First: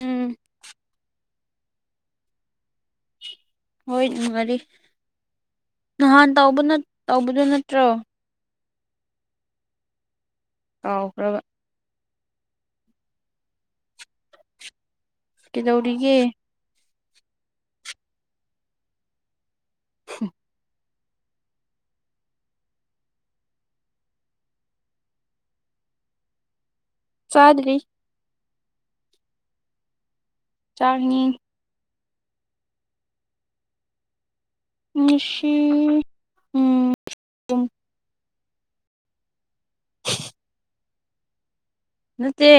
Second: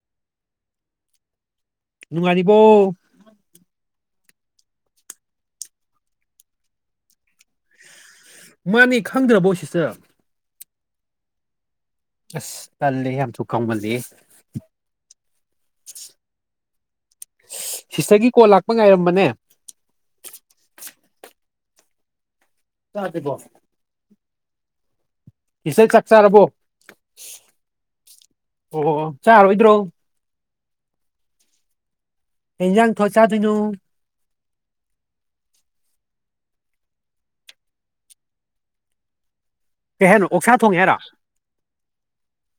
ꯎꯝ ꯅꯨꯡꯉꯥꯏꯔꯤꯕ‌ꯣ ꯍꯣꯏꯅꯨꯉꯥꯔꯤ ꯅꯍꯥꯟ ꯇꯧꯕ ꯇꯧꯕꯗꯣ ꯅꯠꯇ꯭ꯔꯣ ꯃꯥꯅꯤ ꯈꯪꯗ꯭ꯔꯕꯣ ꯁꯤꯁꯇ꯭ꯔ ꯑꯥꯎꯈ꯭ꯔꯕ ꯑꯁ ꯇꯜꯂꯤ ꯌꯥꯝꯊꯨ ꯀꯥꯎꯒꯜꯂꯤ ꯀꯩꯗꯧꯔꯤꯒꯦ ꯁꯤꯁꯇꯔꯒꯤ ꯀꯣꯜ ꯂꯥꯛꯄ ꯉꯥꯏꯔꯝꯕꯅꯦ [unintelligible] ꯆꯥꯗ꯭ꯔꯤꯕꯣ ꯏꯆꯥꯜ ꯆꯛ ꯆꯥꯔꯕꯣ ꯆꯗ꯭ꯔꯤ ꯑꯣ ꯑꯣ ꯆꯥꯔꯣꯏꯗ꯭ꯔꯣ ꯆꯔꯅꯤ ꯀꯩꯖꯥꯡ ꯊꯣꯡ ꯆꯥꯗꯣꯏꯅꯣ ꯉꯁꯤ ꯎꯝ ꯀꯩ ꯍꯥꯏꯅꯣ ꯑꯣꯛꯁꯥ ꯊꯣꯡꯉꯦ ꯍꯥꯏꯔꯥ ꯅꯠꯇꯦ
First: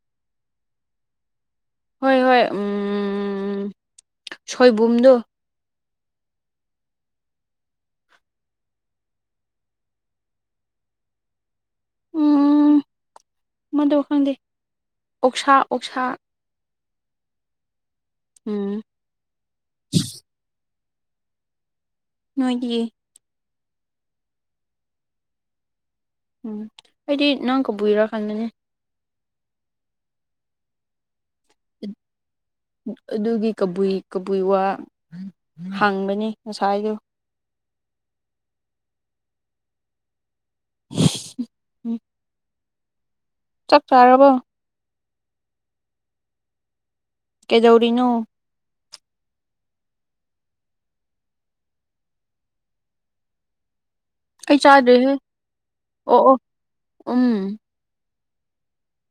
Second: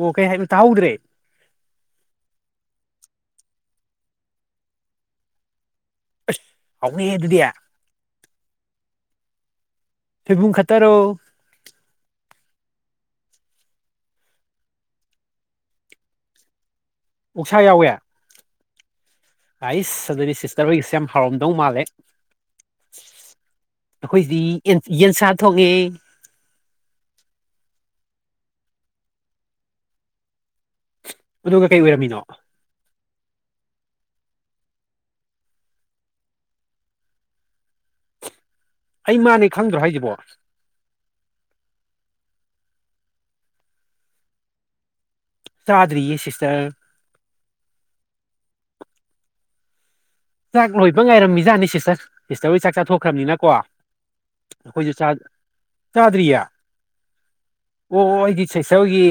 ꯑꯣ ꯀꯩ ꯍꯥꯏꯕꯅꯣ ꯇꯥꯍꯧꯗ꯭ꯔꯦ ꯍꯣꯏ ꯍꯣꯏ ꯎꯝ ꯁꯣꯏꯕꯨꯝꯗꯣ ꯑꯁ ꯍꯥꯎꯅꯤꯍꯦ ꯑꯗꯨꯗꯤ ꯐꯩꯕꯨꯡ ꯈꯠꯇꯔꯣ ꯎꯝ ꯃꯗꯨ ꯈꯪꯗꯦ ꯑꯣꯛꯁꯥ ꯑꯣꯛꯁꯥ ꯑꯣꯛꯁꯥ ꯌꯥꯎꯋꯦ ꯎꯝ ꯍꯩꯁ ꯑꯗꯨꯗꯤ ꯁꯤꯁꯇꯔ ꯍꯣꯏꯒꯤꯁꯦ ꯌꯥꯝ ꯍꯥꯎꯔꯝꯗꯧ ꯃꯥꯜꯂꯦ ꯅꯣꯏꯒꯤ ꯑꯈꯣꯏꯗꯤ ꯑ‌ꯦꯟ ꯌꯦꯟꯁꯥ ꯊꯣꯡꯉꯦ ꯎꯝ ꯑꯩꯗꯤ ꯅꯪ ꯀꯥꯕꯨꯏꯔꯥ ꯈꯟꯕꯅꯦ ꯑꯗꯨꯒ ꯀꯩ ꯑꯣꯏꯔꯝꯃꯤꯅꯣ ꯑꯗꯨꯒꯤ ꯀꯕꯨꯏ ꯀꯕꯨꯏ ꯋꯥ ꯍꯥꯡꯕꯅꯤ ꯉꯁꯥꯏꯗꯣ ꯑꯩ ꯃꯥꯅꯦ ꯈꯪꯗ꯭ꯔꯣ ꯍꯥꯏꯁꯤꯕꯣ [unintelligible] ꯆꯛ ꯆꯥꯔꯕꯣ ꯆꯥꯗꯔꯤꯌꯦ ꯁꯤꯁꯇꯔ ꯀꯩꯗꯧꯔꯤꯅ‌ꯣ ꯆꯥꯛ ꯂꯣꯏꯕ ꯉꯥꯏꯔꯝꯃꯤꯖꯥꯠꯅꯤ ꯁꯤꯁꯇꯔ ꯁꯤꯁꯇꯔ ꯍꯣꯏ ꯆꯥꯛ ꯆꯥꯊꯣꯛꯈ꯭ꯔꯕꯅꯤꯅꯀꯣ ꯑꯩ ꯑꯩꯈꯣꯏꯁꯨ ꯆꯥꯗ꯭ꯔꯤꯍꯦ ꯆꯥꯛ ꯑꯣ ꯑꯣ ꯆꯥꯗ꯭ꯔꯤꯌꯦ ꯎꯝ ꯑꯣꯑꯣ ꯑꯩꯗꯤ ꯁꯤꯁꯇ꯭ꯔ ꯍꯣꯏꯒꯤ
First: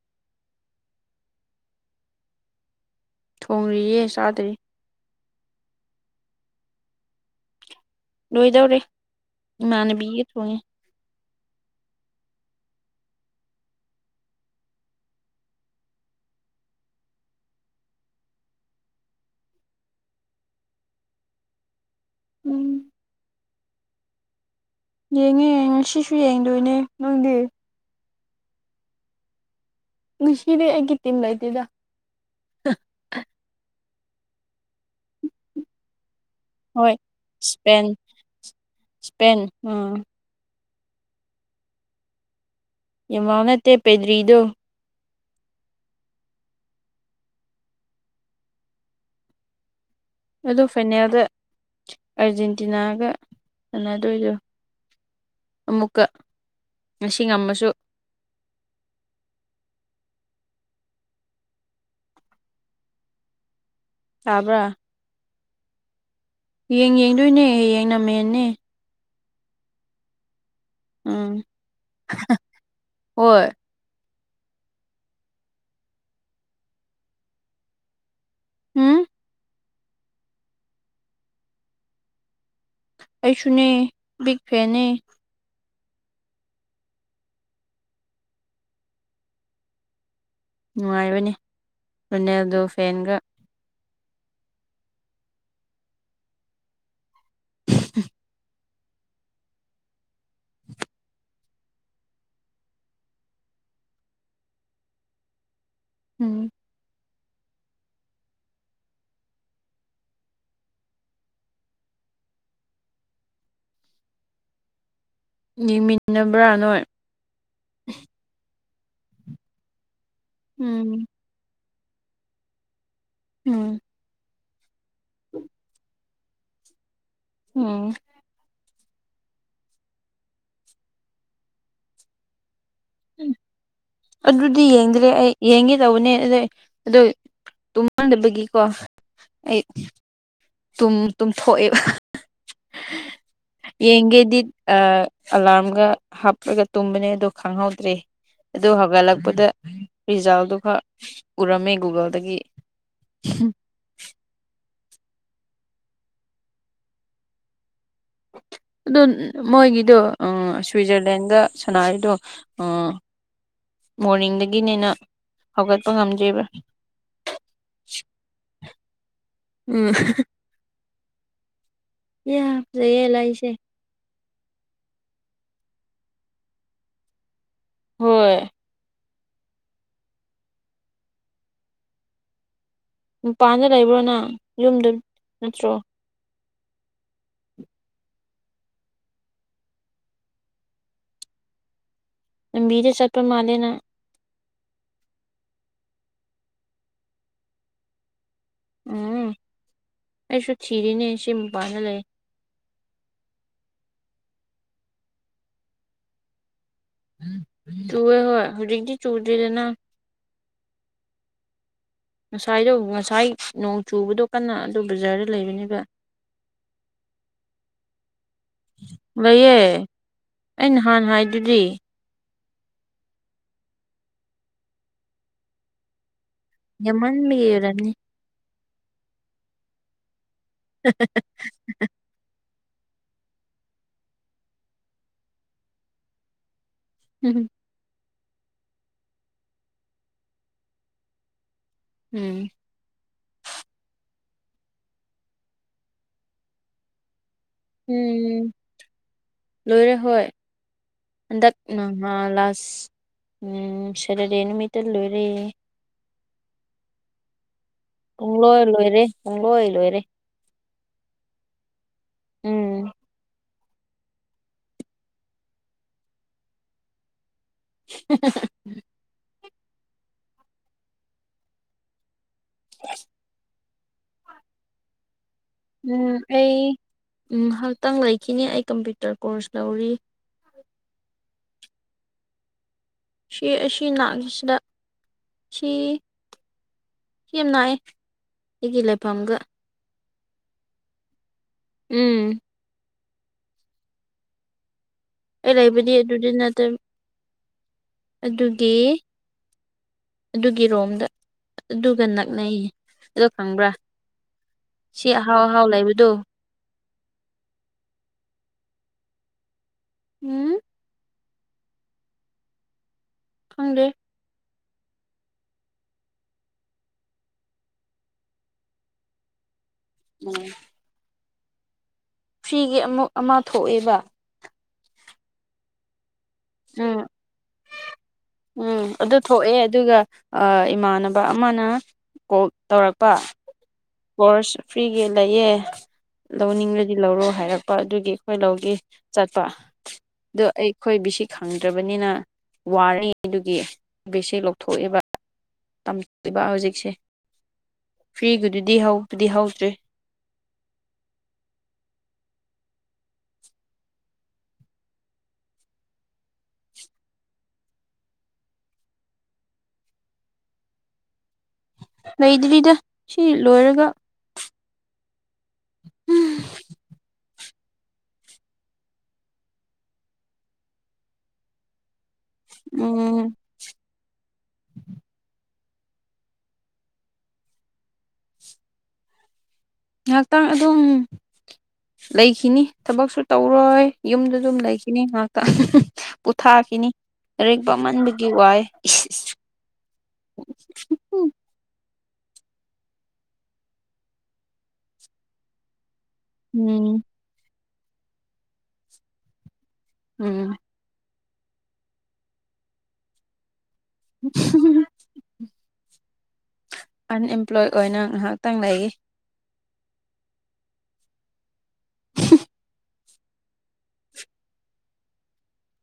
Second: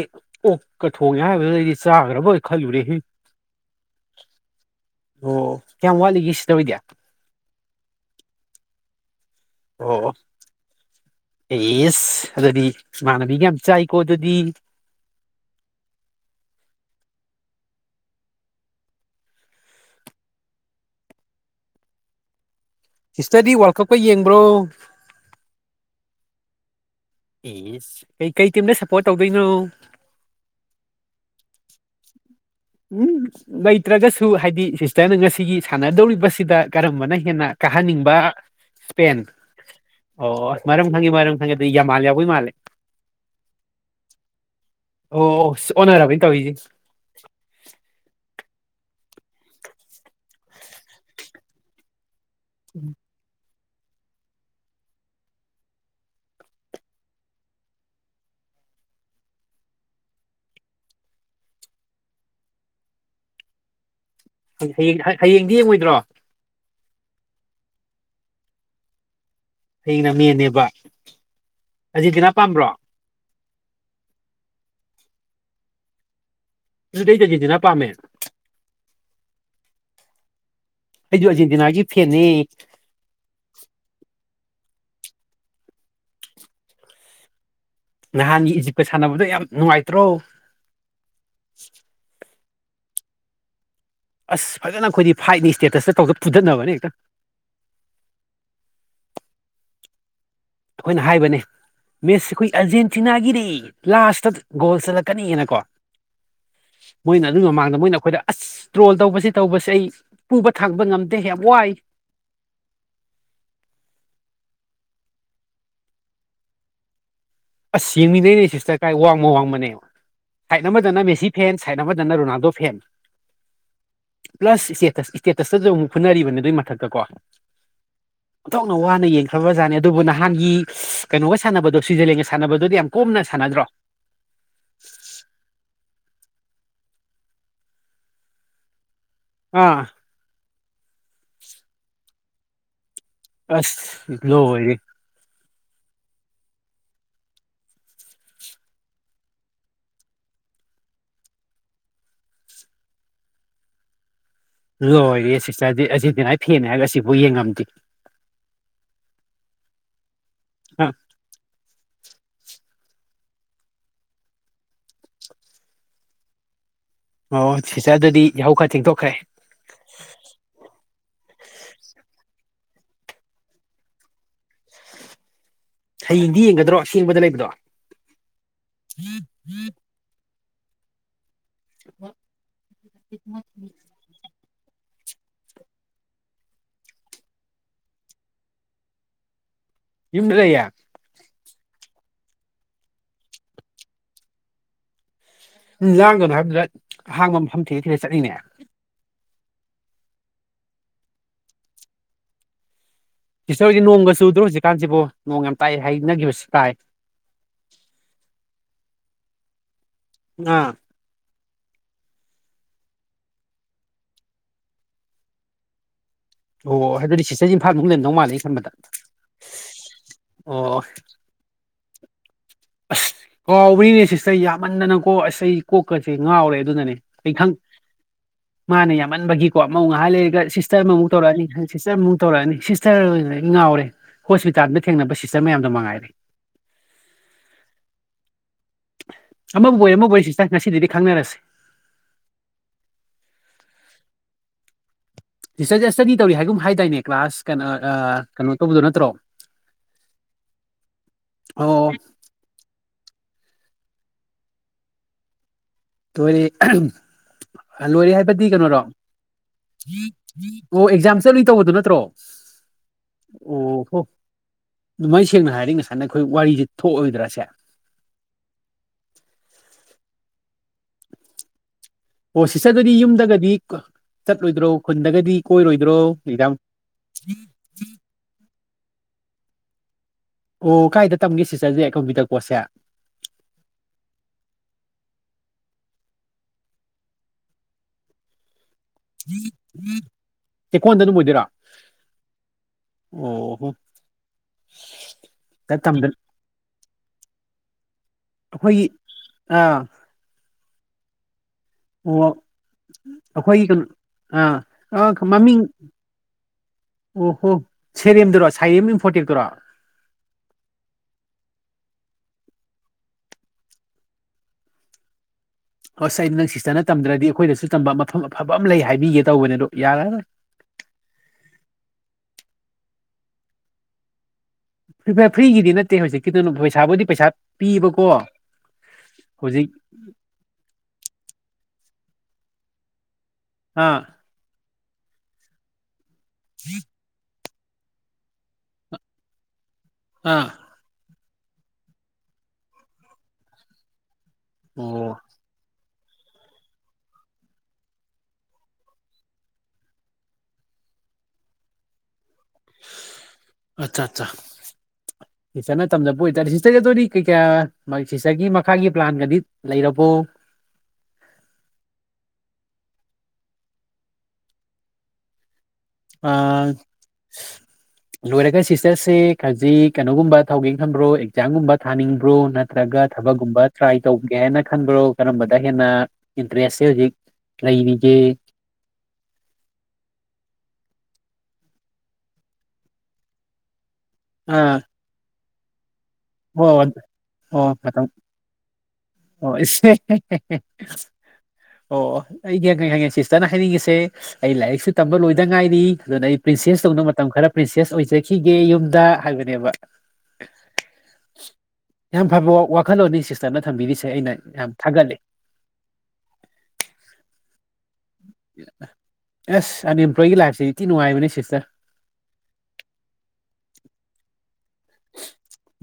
ꯑꯣꯛꯀ ꯊꯣꯡꯉꯦ ꯍꯥꯏꯕꯗꯨ ꯑꯩꯗꯤ ꯆꯥꯒꯔꯥꯕꯣꯏ ꯈꯜꯂꯨꯔꯦ ꯍꯦ ꯊꯣꯡꯔꯤꯌꯦ ꯆꯥꯗ꯭ꯔꯤ ꯑꯣ ꯀꯌꯥꯝ ꯋꯥꯠꯂꯤꯒ‌ꯦ ꯁ꯭ꯤꯁꯇꯔ ꯍ‌ꯣꯏꯗꯤ ꯂꯣꯏꯗꯧꯔꯦ ꯑꯣ ꯏꯃꯥꯟꯅꯕꯤꯒ ꯊꯣꯡꯉꯦ ꯌꯦꯁ ꯑꯗꯨꯗꯤ ꯏꯃꯥꯟꯅꯕꯤꯒ ꯌꯥꯝ ꯆꯥꯏꯀꯣ ꯑꯗꯨꯗꯤ ꯎꯝ ꯁꯤꯁꯇꯔꯗꯤ ꯋꯥꯔꯜ ꯀꯞꯀ ꯌꯦꯡꯕ꯭ꯔꯣ ꯌꯦꯡꯉꯦ ꯉꯁꯤꯁꯨ ꯌꯦꯡꯗꯣꯏꯅꯦ ꯅꯪꯗꯤ ꯏꯁ ꯀꯩ ꯀꯩ ꯇꯤꯝꯗ ꯁꯞꯄꯣꯔꯠ ꯇꯧꯗꯣꯏꯅꯣ ꯉꯁꯤꯗꯤ ꯑꯩꯒꯤ ꯇꯤꯝ ꯂꯩꯇ‌ꯦꯗ ꯎꯝ ꯂꯩꯇ꯭ꯔꯒꯁꯨ ꯍꯥꯏꯗꯤ ꯁꯤꯁꯇꯔꯅ ꯉꯁꯤꯒꯤ ꯁꯥꯟꯅꯗꯧꯔꯤꯕ ꯁꯤꯗ ꯍꯣꯏ ꯀꯔꯝꯕꯅ ꯍꯦꯟꯅ ꯏꯁꯄꯦꯟ ꯀꯥꯍꯟꯅꯤꯡꯕ ꯏꯁꯄꯦꯟ ꯑꯣ ꯃꯔꯝ ꯈꯪꯉ‌ꯦ ꯃꯔꯝ ꯈꯪꯉ‌ꯦ ꯑꯗꯨ ꯌꯥꯝꯃꯥꯜ ꯌꯥꯎꯕꯩ ꯃꯥꯜꯂꯦ ꯌꯃꯥꯜ ꯅꯠꯇꯦ ꯄꯦꯗ꯭ꯔꯤꯗꯣ ꯑꯣ ꯑꯣ ꯑꯣꯟꯅꯔꯕ ꯑꯩꯅ ꯇꯧꯔꯤꯁꯦ [inaudible] ꯑꯗꯨ ꯐꯥꯏꯅꯦꯜꯗ ꯑꯔꯖꯦꯟꯇꯤꯅꯥꯒ ꯁꯥꯅꯗꯣꯏꯗꯣ ꯑꯃꯨꯛꯀ ꯉꯁꯤ ꯉꯝꯃꯁꯨ ꯇꯥꯕ꯭ꯔꯥ ꯍ ꯍꯌꯦꯡ ꯍꯌꯦꯡꯗꯤ ꯌꯦꯡꯉꯣꯏꯗ꯭ꯔꯣ ꯌ‌ꯦꯡ ꯌꯦꯡꯗꯣꯏꯅꯦ ꯍꯌꯦꯡꯅ ꯃ‌ꯦꯟꯅ‌ꯦ ꯍꯌꯦꯡꯅ ꯃꯦꯟꯅꯦꯕ ꯎꯝ ꯑꯔꯖꯦꯟꯇꯤꯅꯥ ꯄꯥꯝꯕ꯭ꯔꯣ ꯍꯣꯏ ꯑꯗꯨꯗꯤ [unintelligible] ꯑꯔꯖꯦꯟꯇꯤꯅ ꯄꯥꯝꯃꯦ ꯎꯝ ꯑꯩꯖꯨ ꯑꯔꯖꯦꯟꯇꯤꯅꯥꯒꯤ ꯐꯦꯟꯅ‌ꯦ ꯑꯩꯁꯨꯅꯦ ꯕꯤꯛ ꯐꯦꯟꯅꯦ ꯅꯍꯥꯟꯒꯤ ꯏꯖꯤꯞꯀ ꯁꯥꯟꯅꯕꯗꯣ ꯌꯥꯝ ꯅꯨꯡꯉꯥꯏꯇ꯭ꯔꯣ ꯅꯨꯡꯉꯥꯏꯕꯅꯤ ꯔꯨꯅꯦꯜꯗꯣ ꯐꯦꯟꯒ ꯑꯁ ꯐꯖꯅ ꯑꯩꯈꯣꯏꯗꯤ ꯐꯥꯏꯠꯅꯤ ꯏꯁꯇꯦꯇꯁꯇ ꯇꯧꯔ ꯐꯨꯊꯠꯅꯕꯅꯦ ꯍꯦꯛꯇ [unintelligible] ꯑꯩꯈꯣꯏꯅ ꯍꯥꯏꯕꯅꯦ ꯃ‌ꯦꯁ ꯑꯩꯈꯣꯏ ꯑꯥꯔꯖꯦꯟꯇꯤꯅꯥꯒꯤꯗꯤ ꯂꯥꯁꯇ ꯒꯣꯜ ꯆꯠꯂꯛꯀꯅꯤꯅꯀꯣ ꯎꯝ ꯃꯣꯏꯅ ꯑꯗꯨꯏ ꯃꯃꯥꯡꯗ ꯃꯣꯏꯅ ꯑꯩꯈꯣꯏꯗ ꯑꯁ ꯇ꯭ꯔꯣꯜ ꯇꯧꯕꯁꯤ ꯇꯧꯕꯁꯦ ꯑꯩ ꯄꯨꯕ ꯊꯥꯡꯕ ꯉꯝꯇ‌ꯦ ꯌꯥꯝ ꯋꯥꯏ ꯌꯦꯡꯃꯤꯟꯅꯕ꯭ꯔꯥ ꯅꯣꯏ ꯑꯁ ꯌꯦꯡꯃꯤꯟꯅꯩꯅꯦ ꯁꯤꯁꯇꯔ ꯀꯥꯏ ꯋꯥꯡꯃ ꯋꯥꯡꯃꯅꯦ ꯁꯥꯏꯠ ꯑꯃꯗꯅ ꯎꯝ ꯃꯦꯁꯤ ꯐꯦꯟ ꯁꯥꯏꯠ ꯑꯃꯗꯅ ꯔꯣꯅꯥꯜꯗꯣ ꯐꯦꯟ ꯎꯝ ꯄ꯭ꯂꯁ ꯏꯁꯇꯦꯇꯁ ꯏꯁꯇꯦꯇꯁꯇꯁꯨ ꯑꯃꯨꯛ ꯐꯨꯟꯅꯔꯤꯕꯅꯦ ꯑꯗꯨꯏ ꯃꯊꯛꯇ ꯀꯣ ꯑꯣ ꯑꯣꯟꯊꯣꯛꯅ ꯋꯥꯅ ꯌꯦꯡꯈ꯭ꯔꯥꯕꯖꯥꯠꯅꯤ ꯑꯗꯨꯕꯨ ꯅꯍꯥꯟꯒꯤ ꯀꯩꯅꯣꯒ ꯁꯥꯟꯅꯕꯗꯣ ꯁ꯭ꯋꯤꯖꯔꯂꯦꯟꯒ ꯁꯥꯟꯅꯕꯗꯨꯗꯤ ꯌꯥꯝ ꯀꯣꯝꯅ ꯁꯥꯟꯅꯗ꯭ꯔꯣ ꯑꯗꯨꯗꯤ ꯌꯦꯡꯗ꯭ꯔꯦ ꯑꯩ ꯌꯦꯡꯒꯦ ꯇꯧꯕꯅꯦ ꯑꯗꯨꯗꯩꯩ ꯑꯗꯣ ꯇꯨꯝꯃꯥꯟꯗꯕꯒꯤꯀꯣ ꯑꯩ ꯑꯥ ꯇꯨꯝ ꯇꯨꯝꯊꯣꯛꯑꯦꯕ ꯑꯁ ꯌꯦꯡꯒꯦꯗꯤ ꯂꯣꯏꯔꯦ ꯑ ꯑꯂꯥꯝꯒ ꯍꯥꯞꯂꯒ ꯇꯨꯝꯕꯅꯦ ꯑꯗꯣ ꯈꯪꯍꯧꯗ꯭ꯔꯦ ꯑꯗꯨ ꯍꯧꯒꯠꯂꯛꯄꯗ ꯔꯤꯖꯥꯜꯗꯨ ꯈꯛ ꯎꯔꯝꯃꯦ ꯒꯨꯒꯜꯗꯒꯤ ꯎꯝ ꯂꯣꯏꯔꯦ ꯁꯤꯁꯇꯔꯗꯤ ꯑꯖꯦꯟꯇꯤꯅꯥ ꯐꯦꯟꯅꯦ ꯍꯥꯏꯔꯒ ꯑꯁꯤꯕꯧ ꯌꯦꯡꯉꯝꯗꯦ ꯑꯗꯣ ꯃꯣꯏꯒꯤꯗꯣ ꯑꯥ ꯑ ꯁ꯭ꯋꯤꯖꯔꯂꯦꯟꯒ ꯁꯅꯔꯤꯗꯣ ꯑꯥ ꯃꯣꯔꯅꯤꯡꯗꯒꯤꯅꯦꯅ ꯍꯧꯒꯠꯄ ꯉꯝꯗ꯭ꯔꯤꯕ ꯑꯣ ꯁꯤꯆꯔ ꯑꯗꯨꯗꯤ ꯌꯥꯍꯧ ꯈꯔ ꯊꯦꯡꯗꯣꯛꯈ꯭ꯔꯦ ꯎꯝ ꯏꯌꯥ ꯐꯖꯩꯌꯦ ꯂꯩꯁꯦ ꯍꯌꯦꯡꯗꯤ ꯌꯦꯡꯒꯗ꯭ꯔꯣ ꯑꯊꯦꯡꯕꯗ ꯂꯩꯕꯗꯣ ꯍꯣꯏ [inaudible] [inaudible] ꯃꯄꯥꯟꯗ ꯂꯩꯕ꯭ꯔꯣꯅ ꯌꯨꯝꯗ ꯅꯠꯇ꯭ꯔꯣ ꯌꯨꯝꯗ ꯂꯩꯌꯦ ꯂꯝꯕꯤꯗ ꯆꯠꯄ ꯃꯥꯜꯂꯦꯅ ꯂꯥꯡꯒꯅꯣ ꯍꯥꯏꯕꯗꯨꯗ ꯑꯍꯥꯡꯕ ꯃꯐꯝ ꯊꯤꯔ ꯊꯤꯔ ꯆꯠꯂꯤꯅꯦ ꯎꯝ ꯑꯩꯁꯨ ꯊꯤꯔꯤꯅꯦ ꯁꯤ ꯃꯄꯥꯟꯗ ꯂꯩ ꯁꯤꯁꯇꯔꯍꯣꯢꯗꯤ ꯅꯣꯡꯒ ꯆꯨꯗ꯭ꯔꯣ ꯍꯧꯖꯤꯛꯀꯥꯟꯁꯤꯕꯨ ꯅꯣꯡ ꯌꯥꯝ ꯇꯥꯢ ꯍꯥꯏꯅꯈꯤꯕꯁꯨ ꯇꯥꯏ ꯆꯨꯋꯦ ꯍꯣꯏ ꯍꯧꯖꯤꯛꯇꯤ ꯆꯨꯗ꯭ꯔꯦꯗꯅ ꯅꯥ ꯉꯁꯥꯏꯗꯣ ꯉꯁꯥꯏ ꯅꯣꯡ ꯆꯨꯕꯗꯣ ꯀꯟꯅ ꯑꯗꯨꯗꯣ ꯕꯖꯥꯔꯗ ꯂꯩꯕꯅꯦꯕ ꯑꯣ ꯍꯥꯏꯕꯗꯤ ꯁꯤꯁꯇꯔꯁꯤ ꯏꯝꯐꯥꯜ ꯃꯅꯨꯡꯗ ꯂꯩꯔꯝꯗꯧ ꯃꯥꯜꯂꯦ ꯑꯩ ꯈꯟꯕꯗ ꯑ ꯑꯣ ꯅꯍꯥꯟ ꯍꯥꯏꯗꯨꯗꯤ ꯑꯁ ꯀꯥꯎꯕꯩꯅꯦ ꯁꯤꯁꯇꯔ ꯌꯥꯝꯃꯟꯗꯅꯀꯣ ꯑꯁ ꯑꯩ ꯀꯣꯛꯀꯁꯦ ꯉꯥꯎꯔꯦ ꯑꯗꯨꯅꯅꯦ ꯑꯩ ꯌꯥꯝꯃꯟꯕꯒꯤ ꯈꯪ ꯑꯣꯏꯔꯝꯅꯤ ꯃꯥꯅꯦ ꯌꯥꯝꯃꯟꯕꯒꯤꯀꯣ ꯑꯃꯧ ꯉꯥꯏꯍꯥꯛ ꯂꯩꯔꯒ ꯁꯤꯁ ꯇꯔ ꯃꯃꯨꯛ ꯇꯧꯔꯛꯑꯅꯤ ꯈꯪ ꯁꯤꯁꯇꯔ ꯑꯃꯨꯛ ꯇꯧꯔꯛꯑꯅꯤ ꯁꯤꯁꯇꯔ ꯑꯣꯏꯅ ꯉꯥꯎꯔꯦ ꯍꯣꯁꯄꯤꯇꯥꯜꯗ ꯊꯦꯡꯅꯕ ꯁꯤꯁꯇꯔ ꯃꯌꯥꯝꯗꯣ ꯃꯉꯥꯏꯔꯦ ꯎꯍꯨꯝ ꯑꯃꯕꯨ ꯑꯣꯏ ꯑꯃꯕꯨ ꯑꯣꯏ ꯁꯤꯇꯔ ꯉꯁꯤꯗꯩꯗꯤ ꯈꯪꯅꯔꯁꯦ ꯎꯝ ꯁꯤꯁꯇꯔꯁꯦ ꯁ꯭ꯇꯗꯤ ꯇꯧꯔꯤ ꯍꯥꯏꯒꯨꯝ ꯍꯥꯏꯗꯥꯏꯅꯦ ꯀ꯭ꯂꯥꯁ ꯀꯩꯅꯣ ꯑꯥ ꯎꯝ ꯀꯩꯅꯣ ꯇꯧꯕꯗꯨ ꯅꯠꯇ꯭ꯔꯣ ꯂꯣꯏꯔꯦ ꯍꯣꯏ ꯍꯟꯗꯛ ꯑꯣ ꯅꯍꯥꯜ ꯂꯥꯁ ꯎꯝ ꯁꯦꯇꯔꯗꯦ ꯅꯨꯃꯤꯠꯇ ꯂꯣꯏꯔꯦ ꯂꯣꯏꯔꯦ [unintelligible] ꯂꯣꯏꯔꯦ ꯍꯥꯏꯕꯗꯤ ꯄꯨꯡꯂꯣꯏ ꯀꯩꯅꯣꯔꯣ ꯂꯣꯏꯔꯦ ꯄꯨꯡꯂꯣꯏ ꯂꯣꯏꯔꯦ ꯑꯣ ꯑꯦꯛꯖꯥꯝ ꯆꯠꯂꯨꯢ ꯇꯧꯕꯗꯣ ꯅꯠꯇ꯭ꯔꯣ ꯎꯝ ꯑꯣ ꯍꯣ ꯑꯗꯨꯃꯥꯏꯅ ꯁꯦꯡꯅ ꯍꯥꯏꯔꯗꯤ ꯉꯁꯥꯏꯅ ꯑꯩꯈꯣꯏ ꯋꯥꯔꯤꯁꯦ ꯊꯣꯛꯑꯣꯏꯗ꯭ꯔꯥꯁꯦ [inaudible] ꯑꯣ ꯁꯤꯆꯔ ꯑꯗꯨꯗꯤ ꯌꯨꯝꯗꯒꯗꯤ ꯆꯠꯂꯣꯏꯗ꯭ꯔꯣ ꯈꯨꯟꯗꯒꯗꯤ ꯀꯣꯏꯔꯣꯏꯗ꯭ꯔꯣ ꯎꯝ ꯑꯦꯗꯥ ꯑꯩ ꯎꯝ ꯉꯍꯥꯛꯇꯪ ꯂꯩꯈꯤꯅꯤ ꯑꯩ ꯀꯝꯄ꯭ꯌꯨꯇꯔ ꯀꯣꯔꯁ ꯂꯧꯔꯤ ꯑꯣ ꯀꯥꯏꯗ ꯇꯝꯒꯦ ꯁꯤꯁꯇꯔꯁꯦ ꯀꯝꯄ꯭ꯌꯨꯇꯔ ꯀꯣꯔꯁꯁꯦ ꯁꯤ ꯑꯁꯤ ꯅꯥꯛꯏꯁꯤꯗ ꯁꯤ ꯁꯤ ꯌꯥꯝ ꯅꯥꯛꯏ ꯑꯩꯒꯤ ꯂꯞ ꯆꯦꯛꯀꯣꯟꯗ ꯑꯗꯨꯝ ꯑꯣꯏꯗꯣꯏꯔꯥ ꯎꯝ ꯑꯣ ꯍꯣ ꯑꯩ ꯁꯤꯗ ꯂꯩꯕꯗꯤ ꯇꯝꯗꯅ ꯑꯗꯨꯗꯤ ꯅꯠꯇꯕ ꯑꯗꯨꯒꯤ ꯑꯩꯈꯣꯏꯒꯤ ꯑꯥ ꯑꯗꯨꯒꯤ ꯔꯣꯝꯗ ꯑꯗꯨꯒ ꯑꯣ ꯅꯛꯅꯩ ꯑꯩꯈꯣꯏꯒꯤ ꯀꯩꯅꯣ ꯑꯥ ꯁꯤ ꯑꯥ ꯑꯍꯥꯎ ꯃꯃꯤꯡ ꯑꯍꯥꯎ ꯂꯩꯕꯗꯣ ꯑꯣ ꯍꯣ ꯁꯦꯔꯦꯝꯗꯨꯔꯣ ꯁꯥꯏꯦꯝ ꯏꯝꯐꯣꯔꯇꯦꯛꯇꯔꯣ ꯎꯝ ꯈꯪꯗꯦ ꯑꯁ ꯑꯩ ꯅꯪ ꯁꯤꯁꯇꯔꯅ ꯇꯝꯗ꯭ꯔꯗꯤ ꯑꯩꯈꯣꯏꯗꯁꯨ ꯇꯝꯕ ꯃꯐꯝ ꯑꯐꯕ ꯑꯃ ꯂꯩ ꯍꯥꯏꯕꯤꯒꯦ ꯇꯧꯕꯅꯦ ꯑꯗꯣ ꯌꯥꯔꯦ ꯎꯝ [unintelligible] ꯐ꯭ꯔꯤꯒꯤ ꯑꯃꯨꯛ ꯑꯃ ꯊꯣꯛꯑꯦꯕ ꯐ꯭ꯔꯤꯒꯤꯗꯤ ꯅꯠꯇꯦ ꯍꯧꯖꯤꯛꯀꯤꯗꯨꯅ ꯎꯝ ꯄꯩꯁꯥꯕꯨꯗꯤ ꯄꯩꯁꯥ ꯄꯤꯕꯀꯣ ꯎꯝ ꯑꯗꯨ ꯊꯣꯛꯑꯦ ꯍꯧꯖꯤꯛ ꯑꯗꯨꯒ ꯑꯥ ꯏꯃꯥꯟꯅꯕ ꯑꯃꯅ ꯀꯣꯜ ꯇꯧꯔꯛꯄ ꯍꯥꯥ ꯀꯣꯔ꯭ꯁ ꯐ꯭ꯔꯤꯒꯤ ꯂꯩꯌꯦ ꯂꯧꯅꯤꯡꯂꯗꯤ ꯂꯧꯔꯣ ꯍꯥꯏꯔꯛꯄ ꯑꯗꯨꯒꯤ ꯑꯩꯈꯣꯏ ꯂꯧꯒꯤ ꯆꯠꯄ ꯑꯗꯨ ꯑꯥ ꯑꯩꯈꯣꯢ ꯕꯤꯁꯤ ꯈꯪꯗ꯭ꯔꯕꯅꯤꯅ ꯋꯥꯔꯤ ꯑꯗꯨꯒꯤ ꯕꯦꯁꯦ ꯂꯧꯊꯣꯛꯑꯦꯕ ꯑꯣ ꯇꯝꯕ ꯍꯧꯖꯤꯛꯁꯦ ꯐ꯭ꯔꯤꯒꯤꯗꯨꯗꯤ ꯍꯧꯕꯨꯗꯤ ꯍꯧꯗ꯭ꯔꯤ ꯑꯆꯥ ꯑꯠꯆꯥ ꯁꯤꯁꯇꯔꯅ ꯇꯝꯖꯕ ꯑꯣꯏꯇꯥꯔꯦ ꯁꯤꯁꯇꯔꯒꯤ ꯑꯗꯨ ꯑꯣꯏꯗꯤ ꯀꯩ ꯀꯌꯥ ꯁꯤꯁꯇꯔꯒꯤ ꯃꯈꯥꯒꯤ ꯄ꯭ꯂꯥꯟꯒꯗꯤ ꯂꯩꯔꯕꯣ ꯂꯩꯗ꯭ꯔꯤꯗ ꯁꯤ ꯂꯣꯏꯔꯒ [unintelligible] ꯑꯥ ꯂꯣꯏꯔꯒ ꯁꯤꯁꯇꯔꯁꯦ ꯍꯧꯖꯤꯛ ꯀꯩꯅꯣꯒꯨꯝꯕ ꯇꯧꯒꯦꯅ ꯈꯟꯕ꯭ꯔꯣ ꯑꯦꯛꯖꯥꯝꯒꯨꯝꯕ ꯊꯥꯅꯤꯡ ꯭ꯔꯣ ꯅꯠꯇ꯭ꯔꯒ ꯎꯝ ꯊꯕꯒꯨꯝꯕ ꯇ꯭ꯔꯥꯏ ꯇꯧꯒꯦ ꯍꯥꯏꯅ ꯈꯟꯕ꯭ꯔꯣ ꯀꯔꯝꯕꯗ ꯍꯦꯟꯅ ꯏꯟꯇꯔꯦꯁꯁꯦ ꯍꯧꯖꯤꯛ ꯂꯩꯔꯤꯒꯦ ꯉꯥꯏꯍꯥꯛꯇꯪ ꯑꯗꯨꯝ ꯂꯩꯈꯤꯅꯤ ꯊꯕꯛꯁꯨ ꯇꯧꯔꯣꯏ ꯌꯨꯝꯗ ꯑꯗꯨꯝ ꯑꯥ ꯂꯩꯈꯤꯅꯤ ꯉꯥꯛꯇ ꯄꯣꯊꯥꯒꯤꯅꯤ ꯍꯣꯏ ꯂꯥꯔꯤꯛ ꯑꯣ ꯃꯇꯝ ꯄꯥꯝꯃꯟꯕꯒꯤ ꯋꯥꯏ ꯑꯣ [unintelligible] [unintelligible] ꯑꯣ ꯑꯣ ꯑꯩ ꯈꯪꯉꯦ ꯈꯪꯉꯦ ꯁꯤꯁꯇꯔꯅ ꯍꯥꯏꯅꯤꯡꯉꯤꯁꯦ ꯑꯩ ꯂꯥꯏꯔꯤꯛꯁꯨ ꯇꯝꯕ ꯂꯣꯏꯗ ꯉꯥꯏꯔꯤ ꯑꯗꯨꯅ ꯑꯩ ꯄ꯭ꯔꯤꯟꯁꯦꯁ ꯎꯝ ꯇꯧꯅ ꯃꯇꯝ ꯈꯔ ꯄ꯭ꯔꯤꯟꯁꯦꯁ ꯑꯣꯏꯖꯈꯤꯒꯦ ꯌꯨꯝꯗ ꯍꯥꯏꯕꯅꯦꯕ ꯎꯝ ꯌꯥꯝ ꯐꯕ ꯋꯥꯈꯜꯂꯣꯟꯅꯤ ꯁꯤꯁꯇꯔꯅ ꯊꯝꯕꯤꯔꯤꯁꯦ ꯑꯩꯅ ꯌꯥꯝ ꯊꯥꯒꯠꯂꯤ ꯑꯟꯑꯦꯝꯄ꯭ꯂꯣꯏ ꯑꯣꯏꯅ ꯉꯥꯏꯍꯥꯛꯇꯪ ꯂꯩꯌꯦ ꯑꯁ ꯑꯟꯑꯦꯝꯄ꯭ꯂꯣꯏꯒꯤ ꯂꯥꯏꯐꯁꯦ ꯊꯤ ꯅꯨꯉꯥꯏꯕꯅꯦ ꯁꯤꯁꯇꯔ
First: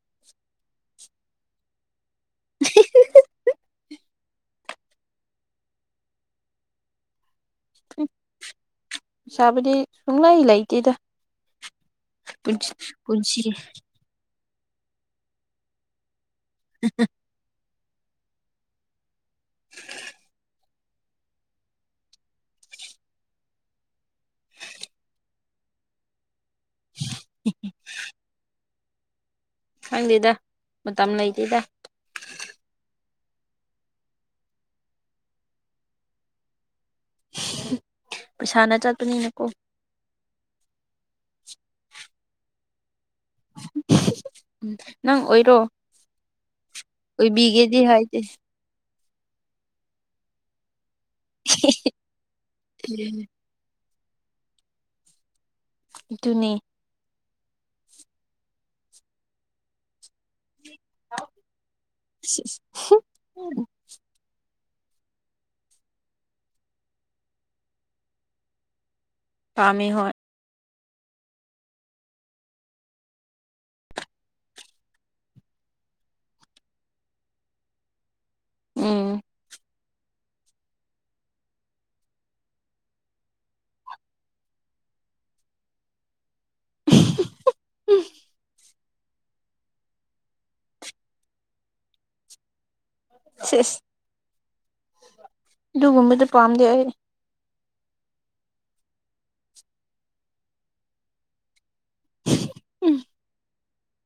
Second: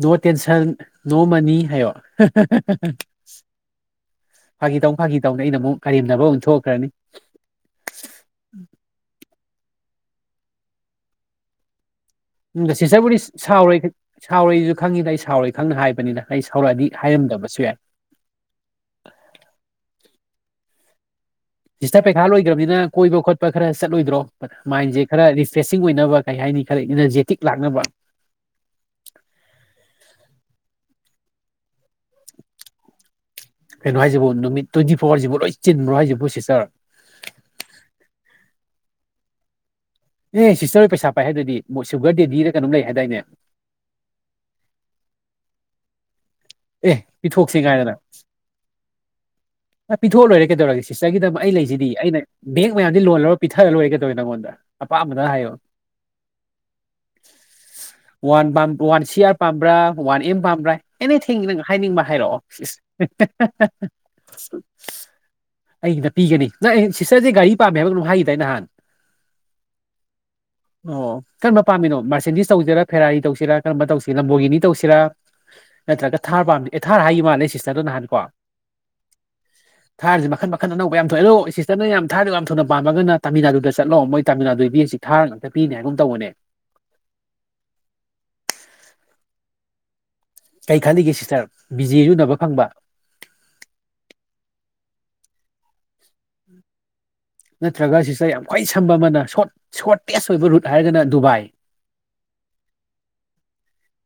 ꯅꯣ ꯇꯦꯟꯁꯟ ꯅꯣ ꯃꯅꯤ ꯍꯥꯏꯌꯣ ꯐꯥꯒꯤ ꯇꯧꯅꯤ ꯐꯥꯒꯤ ꯇꯧꯅꯤ ꯑꯩꯅ ꯑꯃꯨꯛ ꯀꯔꯦꯝꯅꯕ ꯑꯃꯨꯛ ꯊꯣꯛꯈ꯭ꯔꯅꯤ ꯁꯕꯨꯗꯤ ꯁꯨꯡꯂꯩ ꯂꯩꯇꯦꯗ ꯁꯤꯁꯇꯔꯕꯨꯗꯤ ꯄꯨꯟꯁꯤ ꯁꯥꯎꯔꯣꯏ ꯁꯥꯎꯔꯣꯏꯁꯨ ꯈꯪꯉꯤꯗ ꯑꯩ ꯁꯥꯎꯔꯣꯏ ꯈꯪꯅ ꯍꯥꯏꯕꯅꯤꯗ ꯑꯩ ꯁꯧꯔꯛꯑꯗꯤ ꯍꯥꯏꯔꯝꯗꯕꯁꯨ ꯌꯥꯏ ꯁꯤꯁꯇꯔ ꯄꯩꯈꯥ ꯂꯣꯏꯒ꯭ꯔꯥꯝꯅꯤꯅ ꯀꯣꯏꯕ ꯈꯣꯠꯄ ꯈꯔ ꯆꯠꯂꯣꯏꯗ꯭ꯔꯣ ꯃꯥꯏꯟꯁꯦ ꯈꯔ ꯔꯤꯐ꯭ꯔꯦꯁꯤꯡ ꯑꯣꯏꯅꯕ ꯀꯩ ꯍꯥꯏꯅꯤ ꯈꯔ ꯏꯅꯔꯖꯦꯇꯤꯛ ꯂꯥꯛꯅꯕ ꯈꯪꯗꯦꯗ ꯃꯇꯝ ꯂꯩꯇꯦꯗ ꯀꯩꯅꯣ ꯍꯥꯏꯁꯤꯕꯨ ꯅꯨꯃꯤꯠ ꯇ꯭ꯋꯦꯟꯇꯤ ꯐꯣꯔꯋꯥꯔꯖꯤꯕꯨ ꯂꯣꯏ ꯆꯤꯟꯕ꯭ꯔꯣ ꯍꯥꯏꯁꯤꯕꯨ ꯁꯤꯁꯇꯔ ꯄꯩꯁꯥꯅ ꯆꯠꯄꯅꯤꯅ ꯀꯣ ꯑꯦ ꯁꯤꯁꯇꯔ ꯍꯣꯏ ꯄꯩꯁꯥ ꯄꯥꯏ ꯍꯥꯏꯗꯨꯗꯤ ꯃꯣꯏ ꯁꯨꯒꯔ ꯗꯦꯗꯤꯔꯥ ꯀꯩꯅꯣꯝ ꯂꯩ ꯍꯥꯏꯗꯥꯏꯅꯦ ꯅꯪ ꯑꯣꯏꯔꯣ ꯑꯦ ꯄꯤꯊꯣꯛꯁꯤ ꯑꯣꯏꯕꯤꯒꯦꯗꯤ ꯉꯥꯏꯗꯅ ꯍꯥꯏꯗꯦ ꯄꯤꯊꯣꯛꯑ ꯂꯣꯏꯔꯦ ꯀꯩꯗꯧꯔꯒꯦ ꯁꯤꯁꯇꯔꯒꯤꯗꯃꯛ ꯑꯩ ꯂꯩꯁꯤꯗꯤ ꯑꯩꯅ ꯕꯦꯡ ꯃꯌꯥꯝꯗꯤ ꯂꯣꯟ ꯂꯧꯔ ꯄꯤꯊꯥꯔ ꯂꯣꯏꯔꯦ ꯀꯩꯗꯧꯔꯒꯦ ꯅꯥꯉꯣꯟꯗ ꯑꯄꯥꯝꯕꯗ ꯍꯥꯏꯌꯣ ꯑꯗꯨꯅꯦ ꯋꯥꯟ ꯄꯥꯝ ꯋꯥꯟ ꯁꯤ ꯑꯥꯔ ꯄꯥꯝꯕ꯭ꯔꯥ ꯋꯥꯟ ꯑꯦꯝ ꯄꯥꯝꯕ꯭ꯔꯥ ꯇꯤꯉꯤ ꯀꯩꯅꯣ ꯍꯥꯏꯅꯤꯡꯕ ꯍꯥꯢꯔꯛꯑꯣ ꯢꯁ ꯢꯁ [unintelligible] ꯑꯩꯒꯤꯗ ꯄꯤꯒꯅꯤ ꯅꯪ ꯁꯤꯁꯇꯔꯁꯦ ꯒꯥꯔꯤ ꯄꯥꯝꯃꯦ ꯍꯥꯏꯕꯒꯨꯝ ꯍꯥꯏꯈꯤꯗꯥꯏ ꯅꯍꯥꯟ ꯄꯥꯝꯃꯦ ꯍꯣꯏ ꯑꯣ ꯀꯔꯝꯕ ꯄꯥꯝꯃꯤꯅꯣ ꯃꯥꯔꯁꯦꯟꯗꯤꯁ ꯇꯧꯁꯤꯔꯥ ꯐꯦꯔꯥꯔꯤ ꯇꯧꯁꯤꯔꯥ ꯀꯔꯝꯕ ꯇꯧꯁꯤꯔ ꯂꯝꯕꯣꯒꯤꯅꯤ ꯇꯧꯁꯤꯔꯥ ꯅꯠꯇ꯭ꯔꯒ ꯊꯥꯔ ꯄꯥꯝ ꯕꯤ ꯊꯥꯔ ꯍꯥꯏꯈꯤꯕ ꯃꯥꯜꯂꯦ ꯁꯤꯁꯇꯔꯗꯨ ꯅꯍꯥꯟ ꯀꯣ ꯎꯝ ꯊꯥꯔꯖꯦ ꯃꯈꯟ ꯃꯈꯟ ꯑꯅꯧꯕ ꯌꯥꯝ ꯊꯣꯛꯑꯦ ꯑꯗꯣ ꯁꯤꯁꯇꯔ ꯅ ꯌꯥꯝ ꯊꯥꯔꯗꯣ ꯌꯥꯝ ꯊꯨꯅ ꯄꯥꯝꯃꯒꯅ ꯇꯥꯃꯤꯜ ꯅꯥꯗꯨꯗ ꯆꯠꯂꯣ ꯃꯣꯏ ꯇꯥꯃꯤꯜ ꯅꯥꯗꯨꯏ ꯕꯤꯁꯤ ꯊꯥꯔ ꯉꯥꯛꯇ ꯄꯤꯅꯦ ꯍꯥꯏꯒꯨꯝ ꯑꯃ ꯇꯧꯕꯅꯦ [unintelligible] ꯀꯩ ꯈꯜꯂꯤꯒꯦ ꯁꯤꯁꯇꯔ ꯕꯤꯖꯦꯖꯨ ꯎꯅꯕ ꯐꯪꯕ ꯁꯤꯏꯁ ꯑꯗꯨꯒꯨꯝꯕꯗꯨ ꯄꯥꯝꯗꯦ ꯑꯩ ꯅꯠꯇ꯭ꯔꯒ ꯁꯤꯁꯇꯔ ꯌꯥꯝ ꯈ꯭ꯋꯥꯏ ꯁꯝꯕ ꯑꯃꯅ ꯁꯣꯠ ꯁꯣꯠꯔꯇꯦꯁ ꯑꯣꯏꯕ ꯔꯨꯠ ꯍꯥꯏꯔꯒꯅ ꯗꯨꯕꯥꯏ [unintelligible]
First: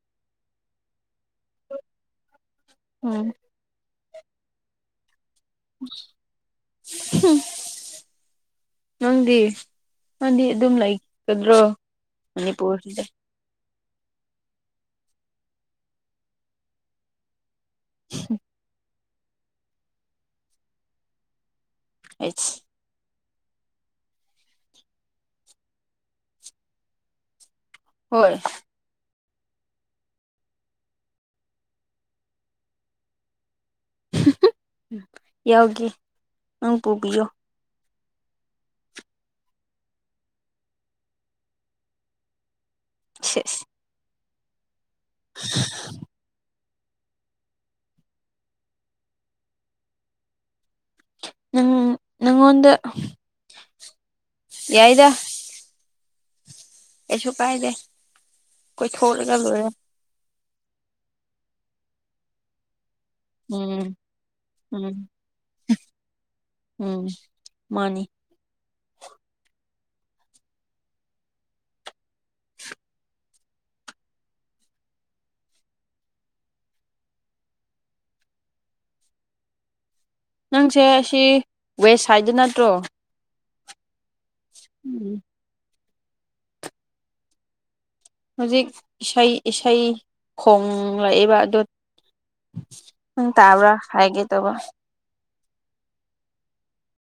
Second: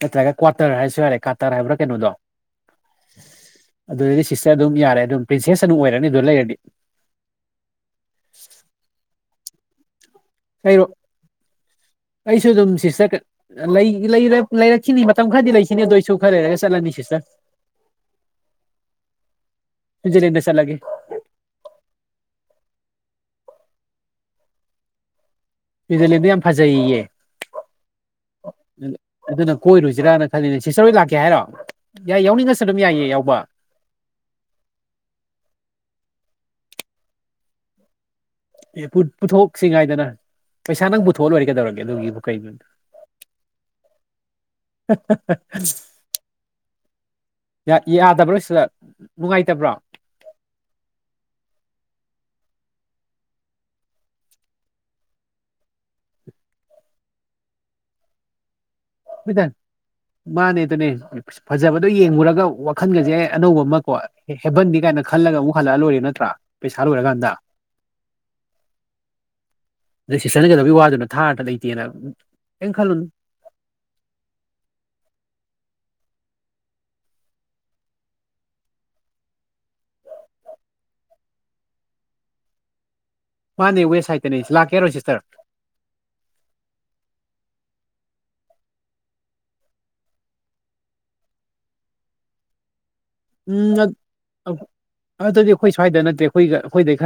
ꯅꯠꯇ꯭ꯔꯒ ꯀ꯭ꯋꯥꯇꯔ ꯍꯥꯏꯁꯨ ꯌꯥꯔꯦ ꯀꯥꯇꯥꯔ ꯍꯥꯏꯕꯔ ꯀꯩꯅꯣꯗꯣ ꯎꯝ ꯑꯗꯨꯗꯗꯤ ꯁꯤꯁꯇꯔ ꯑꯗꯨꯝ ꯌꯥꯔꯦ ꯑꯗꯨꯝ ꯄ꯭ꯔꯤꯟꯁꯦꯁ ꯑꯗꯨꯝ ꯑꯣꯏꯔꯅꯤ ꯑꯗꯨ ꯂꯩꯔꯗꯤ ꯍꯨꯝ ꯅꯪꯗꯤ ꯅꯪꯗꯤ ꯑꯗꯨꯝ ꯀꯩꯔꯣ ꯂꯩ ꯂꯩꯒꯗ꯭ꯔꯣ ꯃꯅꯤꯄꯨꯔꯁꯤꯗ ꯂꯩ ꯂꯩꯔꯛ ꯂꯩꯔꯛꯈꯤꯅꯤ ꯃꯇꯝ ꯈꯔꯗꯤ ꯂꯩꯈꯤꯅꯤ ꯑꯗꯨ ꯑꯣꯏꯁꯨ ꯈꯔ ꯂꯩꯔꯒ ꯆꯠꯂꯅꯤ ꯁꯤꯁꯇꯔ [unintelligible] ꯁꯨꯏꯖꯔꯂꯦꯟ ꯗ ꯆꯠꯂꯒꯦ ꯑꯩꯁ ꯁꯨꯏꯖꯔꯂꯦꯟꯗꯣ ꯌꯥꯝ ꯐꯖꯩꯌꯦꯑꯦ ꯍꯣꯏ ꯑꯗꯨꯅ ꯀꯣꯏꯔꯨꯁꯤꯔꯥꯅ ꯈꯜꯂꯤꯅꯦ ꯁꯤꯁꯇꯔ ꯍꯣꯏ ꯂꯥꯛꯀꯦ ꯍꯥꯏꯔꯣ ꯌꯥꯏ ꯌꯥꯎꯅꯤꯡꯉꯁꯨ ꯑꯗꯨꯝ ꯌꯥꯏꯌꯦ ꯌꯥꯎꯕ [unintelligible] ꯌꯥꯎꯒꯦ ꯅꯪ ꯄꯨꯕꯤꯌꯣ ꯑꯦ ꯄꯨ ꯄꯨꯊꯣꯛꯁꯤꯉꯥꯏꯗꯅ ꯄꯩꯁꯥ ꯅꯪ ꯄꯨꯊꯣꯛꯑ ꯂꯣꯏꯔꯦ ꯀꯩꯗꯧꯔꯒꯦ ꯑꯗꯨꯒꯤꯕꯨ ꯀꯩꯅꯣꯅꯦ ꯁꯤꯏꯁ [unintelligible] ꯌꯥ ꯌꯥꯗꯕ꯭ꯔꯣ ꯁꯤꯁꯇꯔ ꯅꯨꯡꯉꯥꯏꯇꯕ꯭ꯔꯣ ꯅꯪ ꯅꯪꯉꯣꯟꯗ ꯌꯥꯏꯗ ꯀꯩꯁꯨ ꯀꯥꯏꯗꯦ ꯀꯣꯏꯊꯣꯛꯂꯒ ꯍꯣꯏꯗ ꯂꯣꯏꯔꯦ ꯃꯥꯅꯦ ꯑꯗꯨꯅꯦ ꯐꯖꯕꯗꯣ ꯌꯦꯡꯉꯨꯔꯒ ꯋꯥꯈꯜꯒꯁꯦ ꯑꯅꯧꯕ ꯎꯝ ꯑꯃꯀꯣ ꯍꯦꯕꯟꯅꯦ ꯎꯝ ꯀꯥꯏꯅ ꯈꯜꯂꯒ ꯑꯃꯨꯛ ꯍꯜꯂꯛꯑ ꯂꯣꯏꯔꯦ ꯅꯠꯇ꯭ꯔꯥ ꯄꯩꯁꯥ ꯎꯝ ꯂꯣꯏꯔꯀꯥꯟꯗ ꯃꯥꯅꯤ ꯁꯤꯁꯇꯔ ꯅ ꯀꯩꯗꯧꯕꯒꯤ ꯋꯥꯗꯨꯅ ꯊꯥꯔꯒ ꯂꯩꯇꯦꯅ ꯀꯩꯝ ꯈꯜꯂꯨꯅꯨ ꯅꯪꯁꯦ ꯑꯁꯤ ꯋꯦꯁ ꯁꯥꯏꯗ ꯅꯠꯇ꯭ꯔꯣ ꯃꯥꯅꯦ ꯋꯦꯁ ꯁꯥꯏꯠꯇꯅꯦ ꯂꯥꯛꯀꯦ ꯍꯥꯏꯔꯣ ꯎꯝ ꯁꯤꯁꯇꯔ ꯍꯧꯖꯤꯛ ꯏꯁꯩ ꯏꯁꯩ ꯈꯣꯡꯂꯛꯏꯕ ꯑꯗꯣ ꯅꯪ ꯇꯥꯕ꯭ꯔꯥ ꯎꯝ ꯍꯥꯏꯒꯦ ꯇꯧꯕ ꯑꯗꯨꯗꯤ ꯑꯩꯈꯣꯏ ꯁ꯭ꯋꯥꯏꯗ ꯅꯠꯇꯦ ꯑꯩꯈꯣꯏꯒ ꯑꯩꯈꯣꯏꯗꯩ ꯈꯔ